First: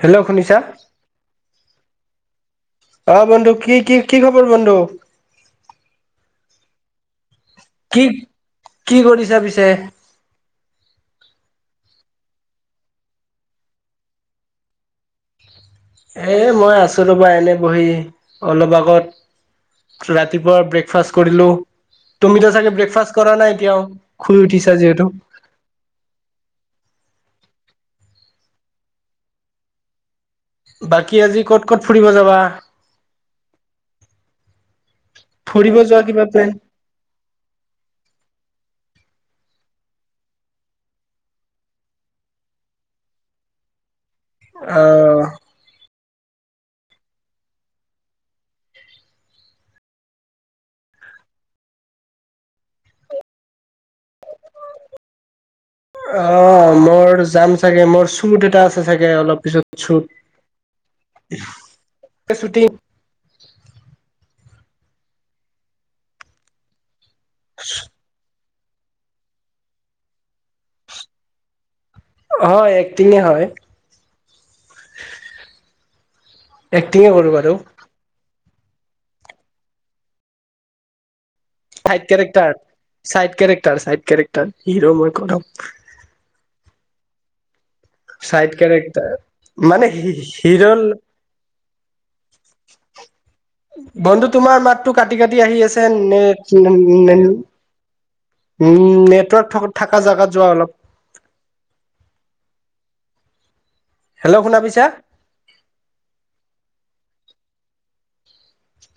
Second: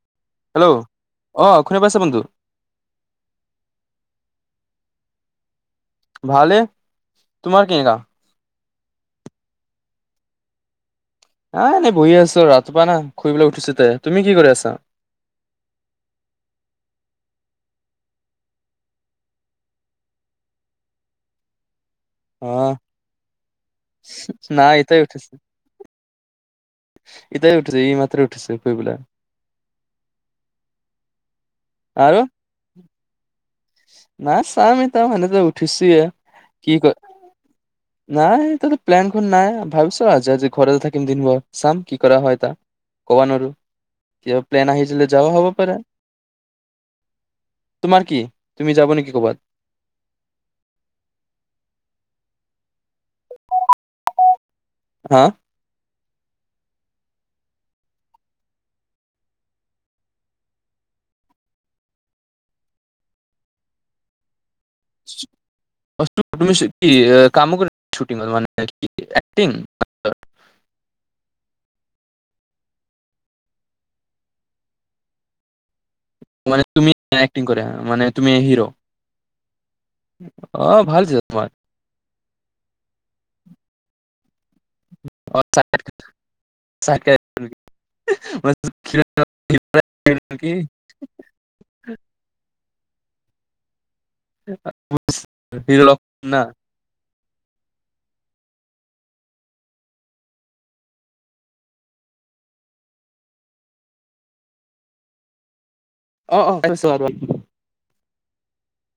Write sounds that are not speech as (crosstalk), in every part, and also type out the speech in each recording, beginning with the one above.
Hello শুনিছা কোনে পাইছে ফোনটো। আহ বন্ধু কি কি কি খবৰ বন্ধু? ভালে তোমাৰ কেনেকা কি কি কৰিছা পিছে? এ এনেই বহি আছো ৰাতিপুৱা না শুই পেলাই উঠিছ তাই। তুমি কি কৰি আছা? এ মই আছো ৰ'বা এনে বহি অলপ আগত ৰাতিপুৱা ব্ৰেকফাষ্ট কৰিলো। অ তুমিতো চাগে ব্ৰেকফাষ্ট কৰা নাই এতিয়াও শুই নাই উঠিছা যিহেতু ইটাই উঠিছে ই মাত্ৰ উঠিছে শুইপেলাই। বাকী আজি ক'ত ক'ত ফুৰিব যাবা? নাই চাম তাৰ সেনেকে ফুৰিব উঠিছো যোৱা কিবা প্লেন কি কয় নাই ততে প্লান নাই ভাবিছো আজি আজি ঘৰতে থাকিম দিনভৰ চাম কি কৰা হয় ত কব নৱাৰো। ক প্লেন আহিছিল আহ যাবা হব পাৰে তোমাৰ কি তুমি যাব নেকি ক'বাত? হা অ মোৰ যাম চাগে মোৰ চুত এটা আছে চাগে অলপ পিছত চুত। এ ছুটি তুমি কি কাম কৰে শুটিং ম মানে একটিং হয় এক্টিঙে হয় মানে তুমি্ এক্টিঙে কৰো (unintelligible) বাৰু কৰে মানে তুমি আহি আহ ভাল হৈছে তোমাৰ। Side character side character side character hero মই কৰম। চাকেত। চাইড কেৰেক্টাৰ মানে হিৰল (inaudible) বন্ধু তোমাৰ মাততটো কাটি কাটি আহি হিৰ আছে নে না উ উম নেটৱৰ্ক থ থকা জোগাত যোৱা অলপ। (unintelligible) হেল্ল' শুনা পাইছা। অ অছো আৰু।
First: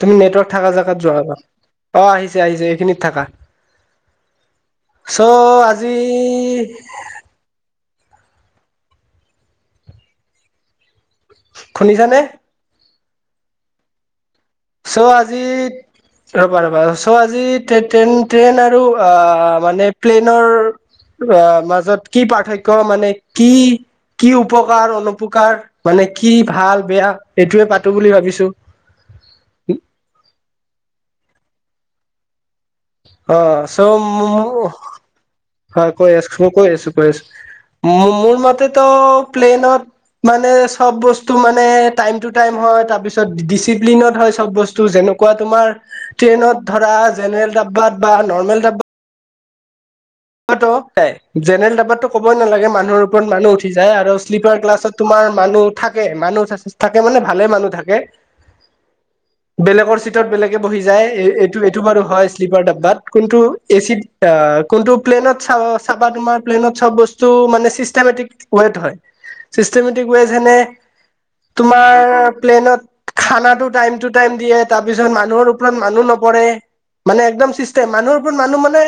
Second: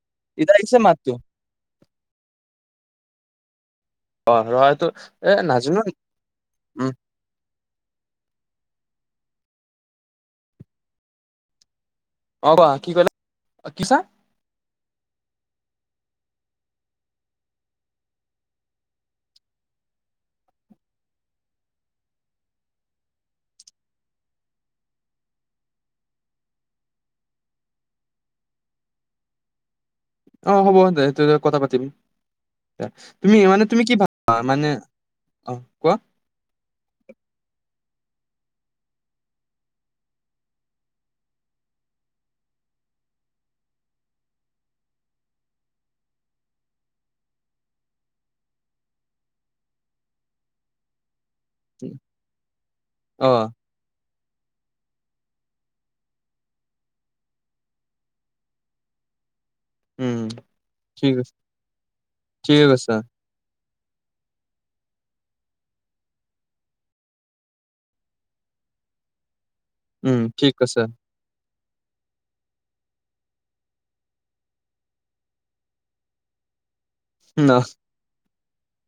তুমি নেটৱৰ্ক এতিয়া থকা আহিছে জেগাত মাততো যোৱা অ আহিছে আহিছে এইখিনিত থাকা। অ ৰহটো চ' এ নাজানো আজি উম শুনিছানে অ কোৱা, কি কলা, কি চা? চ' আজি ৰবা ৰবা চ' আজি ট্ৰেইন ট্ৰেইন ট্ৰেইন আৰু অ মানে প্লেনৰ অ মাজত কি পাৰ্থক্য মানে কি কি উপকাৰ- অনুপকাৰ মানে কি ভাল -বেয়া এইটোৱে পাতো বুলি ভাবিছো। (unintelligible) কি অ হ'বহতে কথা পাতিম। তুমি অ মানে তুমি কি ভাবা মানে চ' অ হয় কোৱা কৈ আছো মই কৈ আছো কৈ আছো মোৰ মতেতো প্লেনত মানে চব বস্তু মানে টাইম টু টাইম হয় তাৰ পিছত, ডিচিপ্লিনত হয় চব বস্তু যেনে তেনেকুৱা তোমাৰ ট্ৰেইনত ধৰা জেনেৰেল ডাব্বাত বা নৰ্মেল ডাব্বাত অতো হয়, জেনেৰেল দবাতো ক'বই নালাগে মানুহৰ অ ওপৰত মানুহ উঠি যায় আৰু শ্লিপাৰ ক্লাছত তোমাৰ মানুহ থাকে মানুহ থাকে মানে ভালে মানুহ থাকে। (unintelligible) বেলেগৰ উম চিটত বেলেগে বহি যায়, ঠিক আছে এইটো এইটো বাৰু হয় শ্লিপাৰ ঠিকে কৈছা ডাব্বাত। কোনটো? এচিত আ কোনটো প্লেনত চাবা চাবা তোমাৰ প্লেনত চব বস্তু মানে চিষ্টেমেটিক ৱেট হয়। চিষ্টেমেটিক উম ৱেজ ঠিক যেনে কৈছা তোমাৰ প্লেনত খানাটো টাইম টু টাইম দিয়ে, তাৰ পিছত মানুহৰ ওপৰত মানুহ নপৰে। মানে ন একদম চিষ্টেম, মানুহৰ ওপৰত মানুহ মানে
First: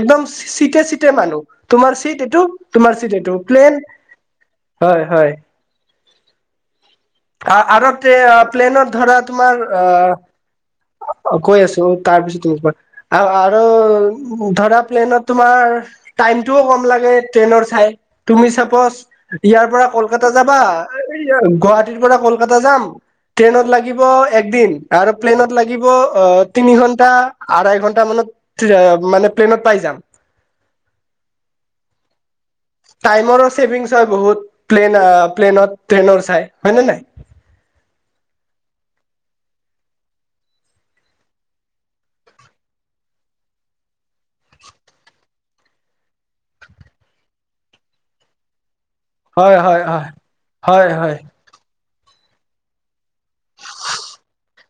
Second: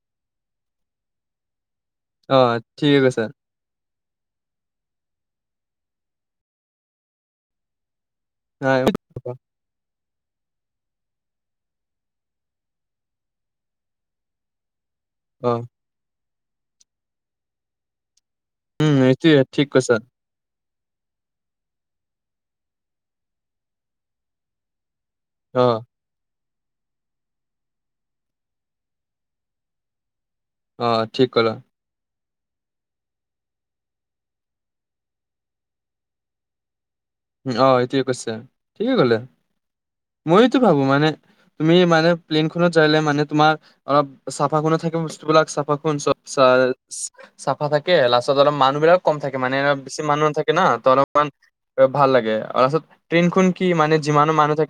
একদম চিটে চিটে মানুহ। তোমাৰ চিট অ এইটো ঠিকে তোমাৰ চিট কৈছা এইটো প্লেন হয় হয়। আ আৰু প্লেনৰত ধৰা তোমাৰ আ অ কৈ আছো তাৰপিছতে আৰু আৰু ধৰা প্লেনত অ তোমাৰ টাইমটোও কম লাগে, ট্ৰেইনৰ চাই। তুমি উম, চাপজ এইটোয়ে ঠিক ইয়াৰ পৰা কৈছা। কলকাতা যাবা, গোৱা হাটীৰ পৰা কলকাতা যাম, ট্ৰেইনত লাগিব এক দিন আৰু প্লেনত লাগিব অ তিনি ঘন্টা, আঢ়াই ঘন্টা মানত মানে প্লেনত পাই যাম। অ ঠিক কলা। টাইমৰো ছেভিংছ হয় বহুত প্লেন প্লেনত ট্ৰেইনৰ চাই। হয় নে নাই? অ এইটোৱে কৈছে, ঠিকে কলে মইতো ভাবো মানে তুমি মানে প্লেইনখনত যাইলে মানে তোমাৰ অলপ চাফাকুণত থাকে বস্তুবিলাক চাফাকুণ চব চাফ আ চাফা থাকে লাষ্টত অলপ মানুহ বিলাক কম থাকে মানে হয় অ হয় বেছি হয় মানুহ থাকে না ত হয় হয় অলপমান ভাল লাগে আৰু, তাৰপাছত ট্ৰেইন খন কি মানে যিমানো মানুহ থাক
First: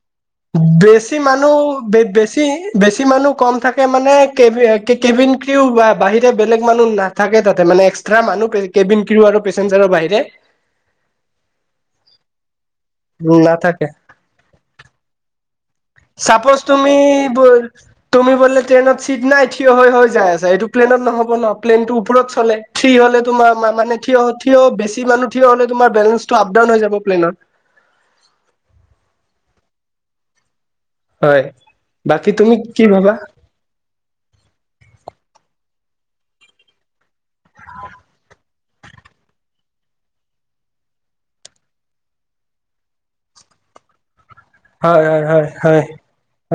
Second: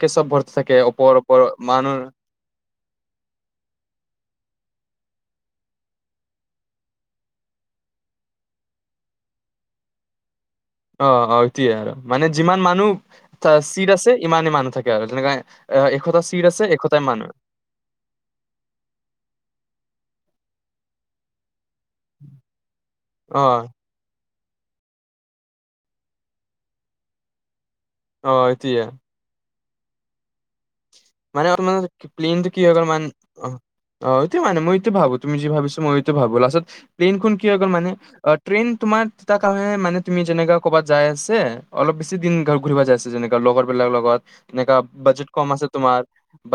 বেছি মানুহ বেছি বেছি মানুহ কম থাকে মানে কেবিন কে কেবিন ক্ৰিও বা বাহিৰে বেলেগ মানুহ নাথাকে তাতে মানে এক্সট্ৰা মানুহ কেবিন ক্ৰিও আৰু পেচেঞ্জাৰৰ বাহিৰে অ অ সিটোয়ে আৰু মানে যিমান মানুহ নাথাকে চিট আছে ইমানেই মানুহ থাকে আৰু তেনেকা চাপজ তুমি বো তুমি বোলে ট্ৰেইনত চিট নাই থিয় হৈ হৈ যাই আছ ছ এইটো প্লেনত নহ'ব ন, প্লেনতটো ওপৰত চলে, থ্ৰী হলে তোমাৰ অ', মানে থিয় থিয় বেছি মানুহ থিয় হলে তোমাৰ বেলেঞ্চটো আপ ডাউন হৈ যাব প্লেনত। অ এতিয়া। হয় মানে আপোনাৰ বাকী প্লেনটো তুমি কি হল মানে ভাবা অ অটো মানে মইটো ভাবো তুমি যি ভাবিছ মই এইটো ভাবো, লাষ্টত প্লেন খন কি হৈ গল মানে, ট্ৰেইন তোমাৰ তাৰকাৰণে মানে তুমি জেনেকা কবাত যাই আছে অলপ বেছি দিন ঘ ঘূৰিব যাই আছে যেনেকা লগৰ বিলাক লগত এনেকা হয় হয় বাজেট কম হয় আছে হয় তোমাৰ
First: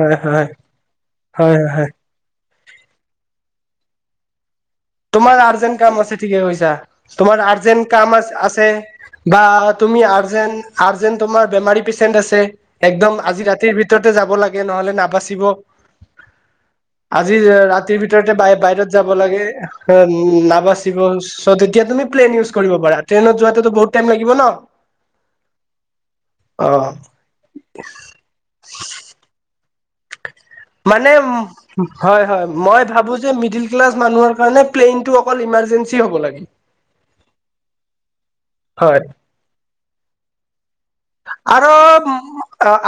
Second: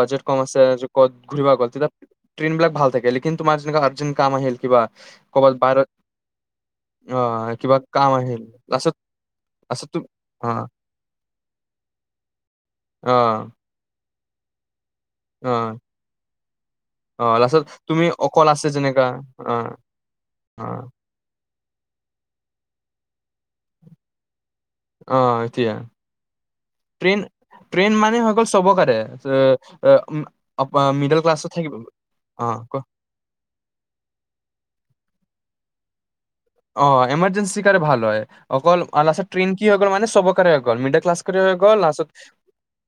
হয় কম হয় আছে কত ঘূৰিব হয় হয় গল হয় তেতিয়া ট্ৰেইন বিলাক ভাল থাকে লেকিন মাজ নিশা আৰ্জেণ্ট কাম আহিল কিবা তোমাৰ ক'ৰবাত আৰ্জেন্ট বাহিৰত কাম আছে ঠিকে কৈছা অ তোমাৰ কিবা আৰ্জেন্ট কাম আ আহিল আছে লাষ্টত বা লাষ্টত তুমি তুম অ আজেন্ আৰ্জেন্ তোমাৰ বেমাৰী পেচেন্ট আছে অ একদম আজি ৰাতিৰ ভিতৰত যাব লাগে নহলে না বাচিব অ অ আজি লাষ্টত ৰাতিৰ তুমি ভিতৰতে ব অকল আছে বাহিৰত যেনেকা যাব লাগে। অ অ নাবাচিব চ' তেতিয়া তুমি প্লেইন ইউজ কৰিব পাৰা ট্ৰেইনত যোৱাটোতো বহুত টাইম লাগিব ন আহ এতিয়া। অ ট্ৰেইন ট্ৰেইন মানে সকল চবকাৰে উ মানে হয় হয় মই ক ভাবো যে মিদিল ক্লাছ মানুহৰ কাৰণে অকল এমাৰ্জেঞ্চি হ'ব লাগে অ এমাৰ্জেঞ্চি কাৰণে ভাল হয় অকল হয় লাচত ট্ৰেইন কি হৈ গ'ল মানে চবকাৰে হৈ গ'ল ক্লাচ কৰি হৈ আৰু গ'ল লাষ্টত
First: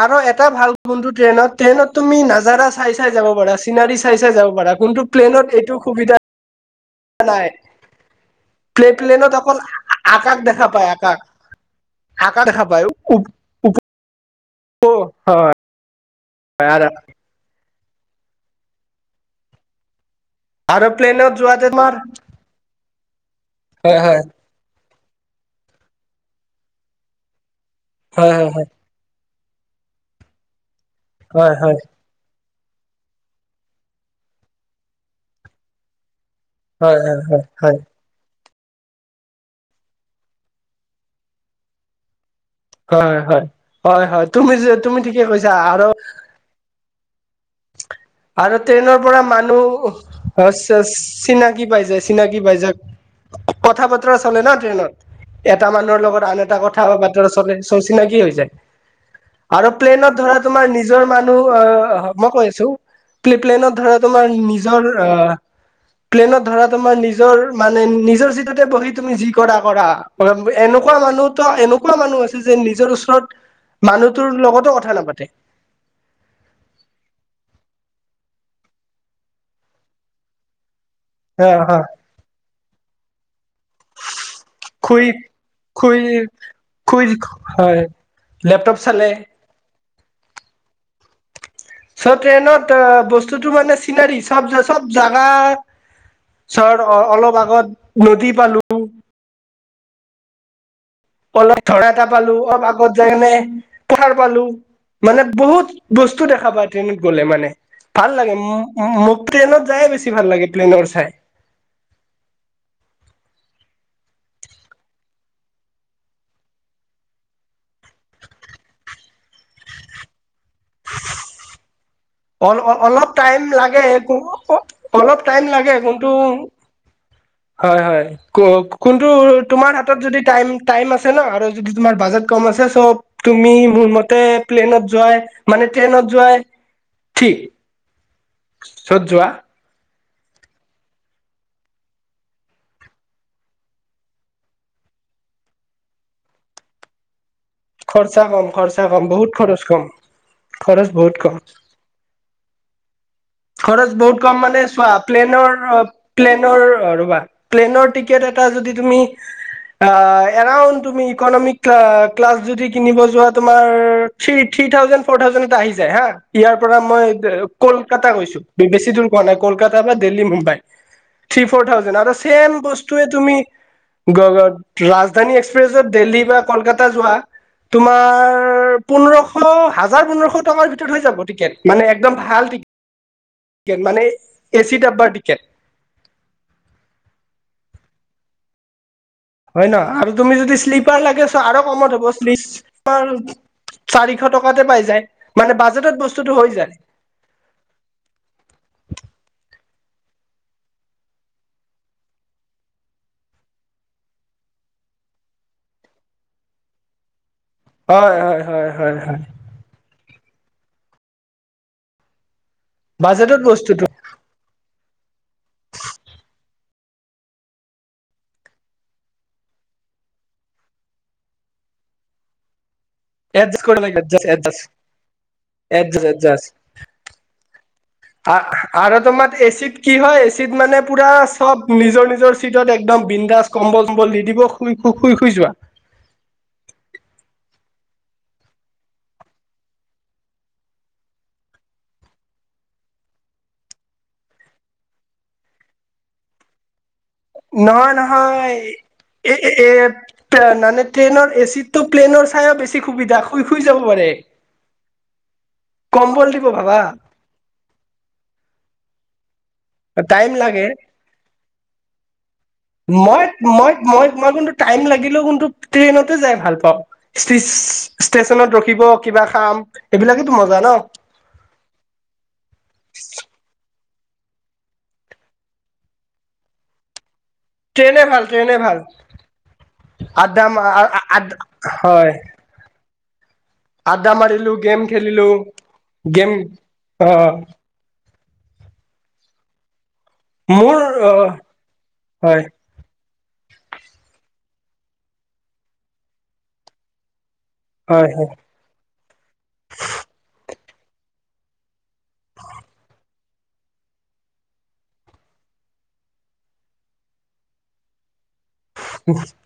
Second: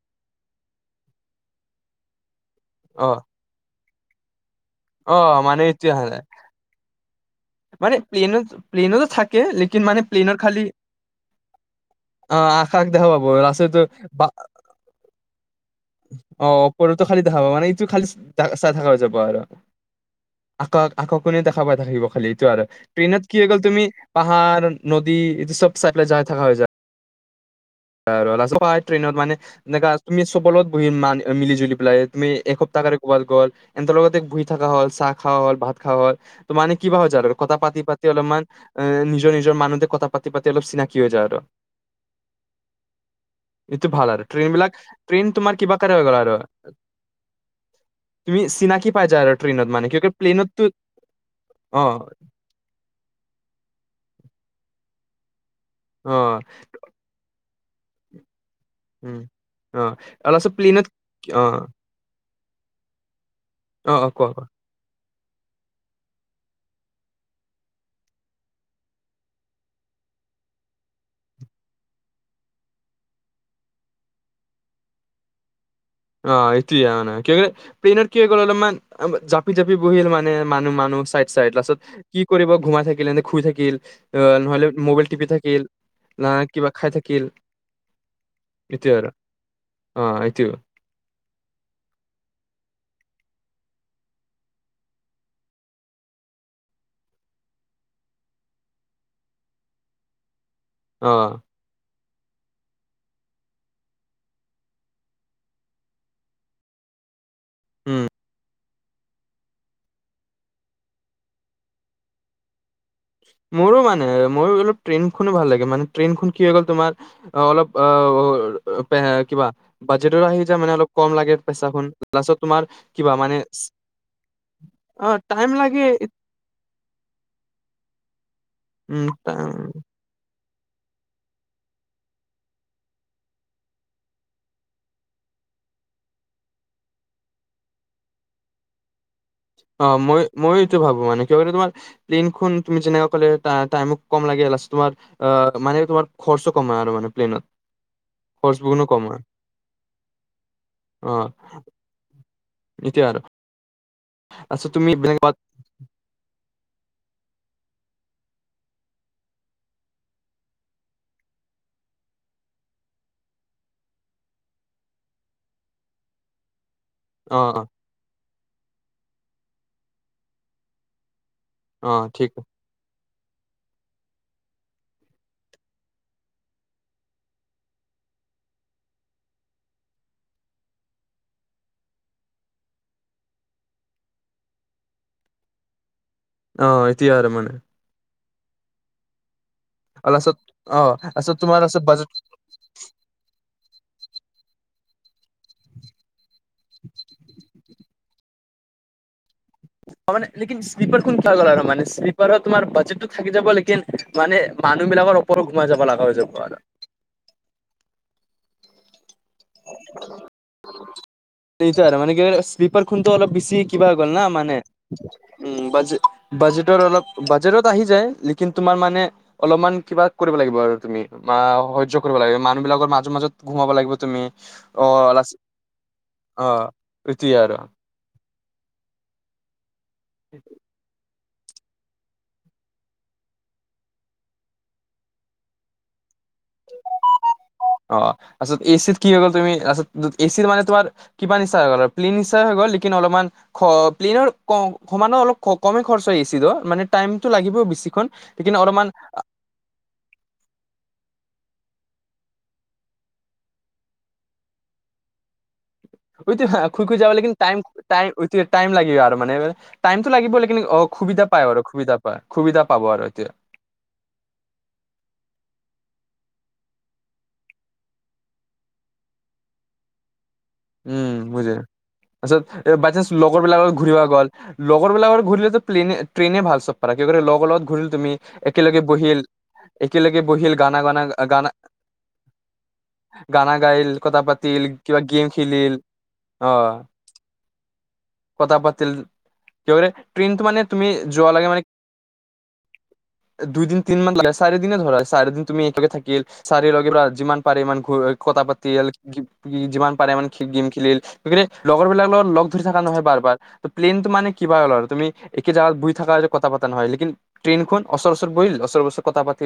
আৰু এটা ভাল বন্ধু ট্ৰেইনত ট্ৰেইনত তুমি নাজাৰা চাই অ চাই যাব পাৰা চিনাৰী চাই চাই যাব পাৰা কোনটো অ প্লেনত মানে এইটো এতিয়া সুবিধা নাই মানে প্লেন প্লে প্লেনতো প্লেনত থাকে অকল লেকিন মানে প্লেনৰ আকাশ খালি দেখা পায় আকাশ অ পায় আকাশ দেখা উপ পাব উপ ৰাস্তটো বা হয় অ আৰু ওপৰতো খালি দেখা পাব মানে এইটো খালি চাই থাকা যাব আৰু। আৰু আকক প্লেনত আকাশখনে দেখা যোৱাতে পাই তোমাৰ থাকিব খালি। আৰু ট্ৰেইনত কি হৈ গ'ল তুমি হয় হয় পাহাৰ নদী এইটো চব চাই পেলাই যাই থাকা হৈ যায়। হয় হয় ট্ৰেইনত মানে এনেকা তুমি চবৰ লগত বহি মান হয় মিলি জুলি হয় পেলাই তুমি এ তাকাৰে কোবাত গল এন্তৰ লগতে বুই থকা হল চাহ খোৱা হল ভাত খাৱা হল। ত মান হয় কিবা হয় হৈ হয় যাই আৰু হয় কথা পাতি পাতি অলপমান এ নিজৰ নিজৰ মানুহতে কথা পাতি পাতি অলপ চিনাকি হৈ যায় আৰু হয় হয় এইটো হয় ভাল হয় আৰু তুমি ট্ৰেইন যে বিলাক তুমি ঠিকে ট্ৰেইন কৈছা তোমাৰ কিবা আৰু কাৰে হৈ গল আৰু। তুমি আৰু চিনাকি ট্ৰেইনৰ পাই পৰা যায় আৰু ট্ৰেইনত মানে মানুহ কিয় প্লেইনততো চিনাকি অ পাই যায় চিনাকি পাই যায় কথা বতৰা চলে ন। ট্ৰেইনত এটা মানুহৰ লগত অ আন এটা কথা বা বাতৰা চলে চ, 'চিনাকি হৈ যায়। উম আৰু অ প্লেনত আৰু ধৰা লাষ্টত তোমাৰ প্লেইনত নিজৰ অ মানুহ আহ মই কৈ আছো প্লেনত ধৰা অ অ তোমাৰ কোৱা নিজৰ প্লেনত ধৰা তোমাৰ নিজৰ মানে, নিজৰ চিটতে বহি তুমি যি কৰা কৰা। (unintelligible) এনেকুৱা মানুহতো এনেকুৱা মানুহ আছে যে নিজৰ ওচৰত মানুহটোৰ লগতো কথা নাপাতে অ এইটোয়ে মানে কি প্লেনত কি গ'ল অলপ মান জাপি জাপি বহিল মানে মানুহ মানুহ। চাইড হা চাইড লাষ্ট হা ত কি কৰিব ঘুমাই থাকিল এনেই শুই থাকিল আহ নহলে খুই মোবাইল টিপি থাকিল। খুই না কিবা খাই খুই থাকিল হয় লেপটপ এইটোয়ে আৰু চালে অ এইটোয়ে চ ট্ৰেইনত বস্তুতটো মানে চিনাৰী চব চব জাগা চৰ অ অলপ আগত নদী পালো। অ অলপ ধৰা এটা পালো অলপ আগত যাই কেনে পাহাৰ পালো মানে বহুত বস্তু দেখা পায় ট্ৰেইনত গ'লে মানে উম ভাল লাগে। মোক প্লেনত যায়ে বেছি ভাল লাগে প্লেনৰ চাই মোৰো মানে মোৰো অলপ ট্ৰেইন খনে ভাল লাগে মানে ট্ৰেইন খন কি হৈ গ'ল তোমাৰ অ অলপ অ কিবা বাজেটৰ আহি মানে অলপ কম লাগে পইচা খন লাষ্টত অল তোমাৰ অলপ কিবা মানে টাইম লাগে অ টাইম লাগে কোনটো উ (inaudible) হয় হয় ক কোনটো উম তোমাৰ হাতত যদি টাইম টাইম আছে ন আৰু যদি তোমাৰ বাজেট কম আছে চ' তুমি মোৰ মতে প্লেনত যোৱাই মানে ট্ৰেইনত যোৱাই ঠিক চত যোৱা অ মই মইতটো ভাবো মান কিবলে তোমাৰ প্লেনখন তুমি যেনেুৱা কলে টাইমো কম লাগে আৰু তোমাৰ অ মানে তোমাৰ খৰচ কমাই আৰু মানে প্লেনত খৰচা কম, খৰচ খৰচা গুণো কম, হয় বহুত খৰচ কম। খৰচ বহুত কম। সেইটোৱেই আৰু। খৰচ বহুত কম মানে আচ্ছা চোৱা, তুমি বেলেগ বাত প্লেনৰ প্লেনৰ ৰবা। প্লেনৰ টিকেট এটা যদি তুমি, অ এনেও তুমি ইকনমিক আ ক্লাছ যদি কিনিব যোৱা তোমাৰ থ্ৰী ফি থ্ৰী থাউজেণ্ড ফৰ থাউজেণ্ড এটা আহি যায় হা। ইয়াৰ পৰা মই অ', অ', কল বি পি ছি টো কোৱা নাই কলকাতাৰ পৰা Delhi, Mumbai. Three four thousand অ', এটা ঠিক ছেম বস্তু তুমি ৰাজধানী এক্সপ্ৰেছত দিল্লী বা কলকাতা যোৱা, তোমাৰ পোন্ধৰশ, হাজাৰ পোন্ধৰশ টকাৰ ভিতৰত হৈ যাব টিকেট। মানে একদম ভাল টিকে কেট। মানে এ চি ডাব্বাৰ টিকেট। অ এতিয়াৰ মানে। হয় নহ, আৰু তুমি লাষ্টত যদি অ', শ্লিপাৰ লাগে আচ্ছা চ তোমাৰ আৰু আছে কমত বাজেট হ'ব। (unintelligible) চাৰিশ টকাতে পাই যায়। মানে বাজেটত বস্তুটো হৈ যায়। লেকিন শ্লিপাৰ কোন গ'ল আৰু মানে শ্লিপাৰ তোমাৰ বাজেটতো থাকি যাব লেকিন মানে মানুহ বিলাকৰ উপৰত ঘোমাই যাব লগা হৈ যাব আৰু। হয় হয়, হয় হয় হয়। (unintelligible) (inaudible) সেইটোৱে আৰু। মানে কি হয় শ্লিপাৰ খনটো অলপ বাজেটত বেছি বস্তুটো কিবা হৈ গ'ল না মানে। উ বাজে- বাজেটৰ অলপ, বাজেটত আহি যায়, লেকিন তোমাৰ মানে অলপমান কিবা কৰিব লাগিব আৰু তুমি, বা সহ্য কৰিব লাগিব। মানুহ বিলাকৰ মাজ তো মাজত এডজাষ্ট ঘুমাব কৰিব লাগিব লাগে তুমি। এডজাষ্ট এডজাষ্ট অঁ লাষ্ট এডজাষ্ট অ। সেইটোৱেই আৰু। আ- আৰু তোমাৰ এচিত কি হয়, এচিত মানে পুৰা চব নিজৰ নিজৰ চিটত একদম বিন্দাস কম্বল চম্বল দি দিব শুই শু- শুই শুই যোৱা। (inaudible) অ তাছত এচিত কি হৈ গ'ল তুমি তাৰপাছত, এচিত মানে তোমাৰ কিবা নিচিনা হৈ গ'ল অ প্লেইন নিচিনা হৈ গ'ল লেকিন অলমান, অ প্লেনৰ সমানে অলপ মানে কমে খৰছ হৈছিল, মানে টাইমটো লাগিবই নহয় বেছিখন লেকিন নহয়। অলপমান এ এ এ মানে ট্ৰেইনৰ এচি তো প্লেনৰ চাইও বেছি সুবিধা, শুই শুই যাব পাৰে। কম্বল উইটো দিব হয়, শুই ভাবা শুই যাব লাগে কিন্তু তাইম লাগে আৰু মানে। টাইমতটো টাইম লাগিব লেকিন লাগে অ সুবিধা পায় আৰু, সুবিধা পায়। সুবিধা পাব আৰু মই এতিয়া। মই মই মই কোনটো টাইম লাগিলেও কিন্তু ট্ৰেইনত টে যাই ভাল পাওঁ। ষ্টেচনত ৰখিব কিবা খাম, এইবিলাকে উম বুজিলোঁ। তাৰপিছত বাইচান্স লগৰ বিলাক লগত ঘূৰিব গল। লগৰবিলাকৰ লগত ঘূৰিলে তো প্লেইনে, ট্ৰেইনে ভাল চব পৰা। একেবাৰে ল গৰ লগত ঘূৰিল ট্ৰেইনে তুমি, ভাল ট্ৰেইনে ভাল একেলগে বহিল, একেলগে আড্ডা বহিল গানা গানা, গানা হয় গানা গাইল আড্ডা কথা মাৰিলোঁ, পাতিল গেম কিবা খেলিলোঁ, খেলিল গেম, অ অ। কথা পাতিল। কি বোলে ট্ৰেইনটো মানে মোৰ তুমি, অ যোৱা লাগে মানে হয় দুইদিন তিনদিনমান লগে, চাৰিদিনে ধৰা। চাৰিদিন তুমি একে থাকিল চাৰি লগে পৰা, যিমান পাৰে ইমানকৈ হয় হয় কথা পাতি, যিমান পাৰে মানে গেম খেলিল। মানে কি লগৰ বিলাক লগত লগ ধৰি থকা নহয় বাৰ বাৰ, প্লেনটো মানে কিবা হ'ল আৰু। তুমি কি যাৱাত শুই থাকা কথা পতা নহয়। লকিন ট্ৰেইনখন অচৰচৰ বহি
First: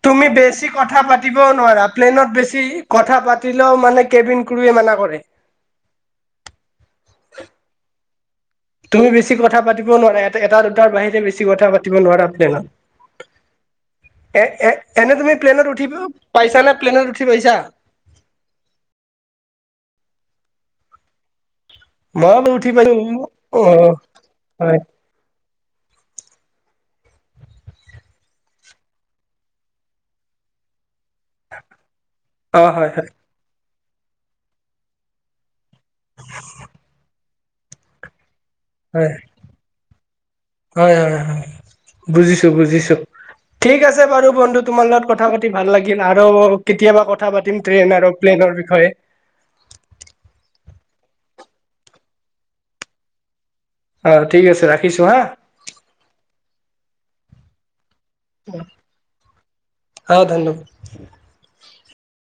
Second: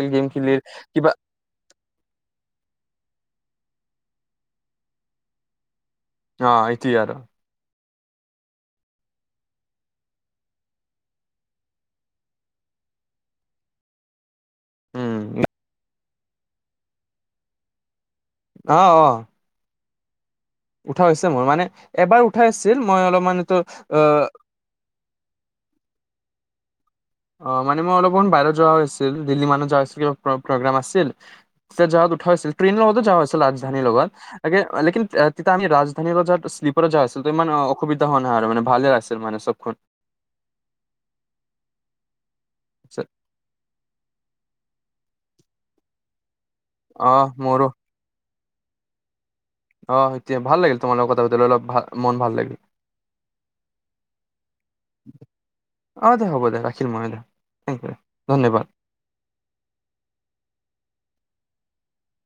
তুমি বেছি কথা পাতিবও নোৱাৰা। প্লেনত বেছি কথা পাতিলেও মানে কেবিন ক্ৰুৱে মানা কৰে। অ এতিয়া আৰু তুমি বেছি কথা পাতিব‌ও নোৱাৰা, এ এটা দুটাৰ বাহিৰে বেছি কথা পাতিব নোৱাৰা প্লেনত। (inaudible) এ- এ- এনে তুমি উম প্লেনত উঠি ব- পাইছা নে, প্লেনত উঠি পাইছা? আহ আহ। উঠা হৈছে মোৰ মানে এবাৰ মই উঠাই বাৰু উঠি আছিল পাইছো মই অলপমানটো অ আহ (unintelligible) হয় অ মানে মই অলপমান বাহিৰত যোৱা হৈছিল দিল্লী মানুত যোৱা হৈছিল কিবা প্ৰগ্ৰেম আছিল তে যোৱাত উঠা হৈছিল অ ট্ৰেইনৰ হয় লগতো হয় যোৱা হৈছিল ৰাজধানীৰ লগত আঁ লেকিন আম ৰাজধানী্লিপাৰ য আছিলো ইমান অসুবিধা হোৱা নাই (unintelligible) ভালে হয় আছিল মানে চবখন হয় হয় বুজিছো বুজিছো ঠিক আছে বাৰু বন্ধু তোমাৰ লগত কথা পাতি ভাল লাগিল আৰু কেতিয়াবা অহ কথা পাতিম ট্ৰেইন আৰু প্লেনৰ বিষয়ে অ সেইটোৱেই ভাল লাগিল তোমাৰ লগত কথা পাতিলে অলপ ভাল মন ভাল লাগিল (unintelligible) অ ঠিক আছে ৰাখিছো হা চিনেম থেংক ই। (unintelligible) অ ধুনো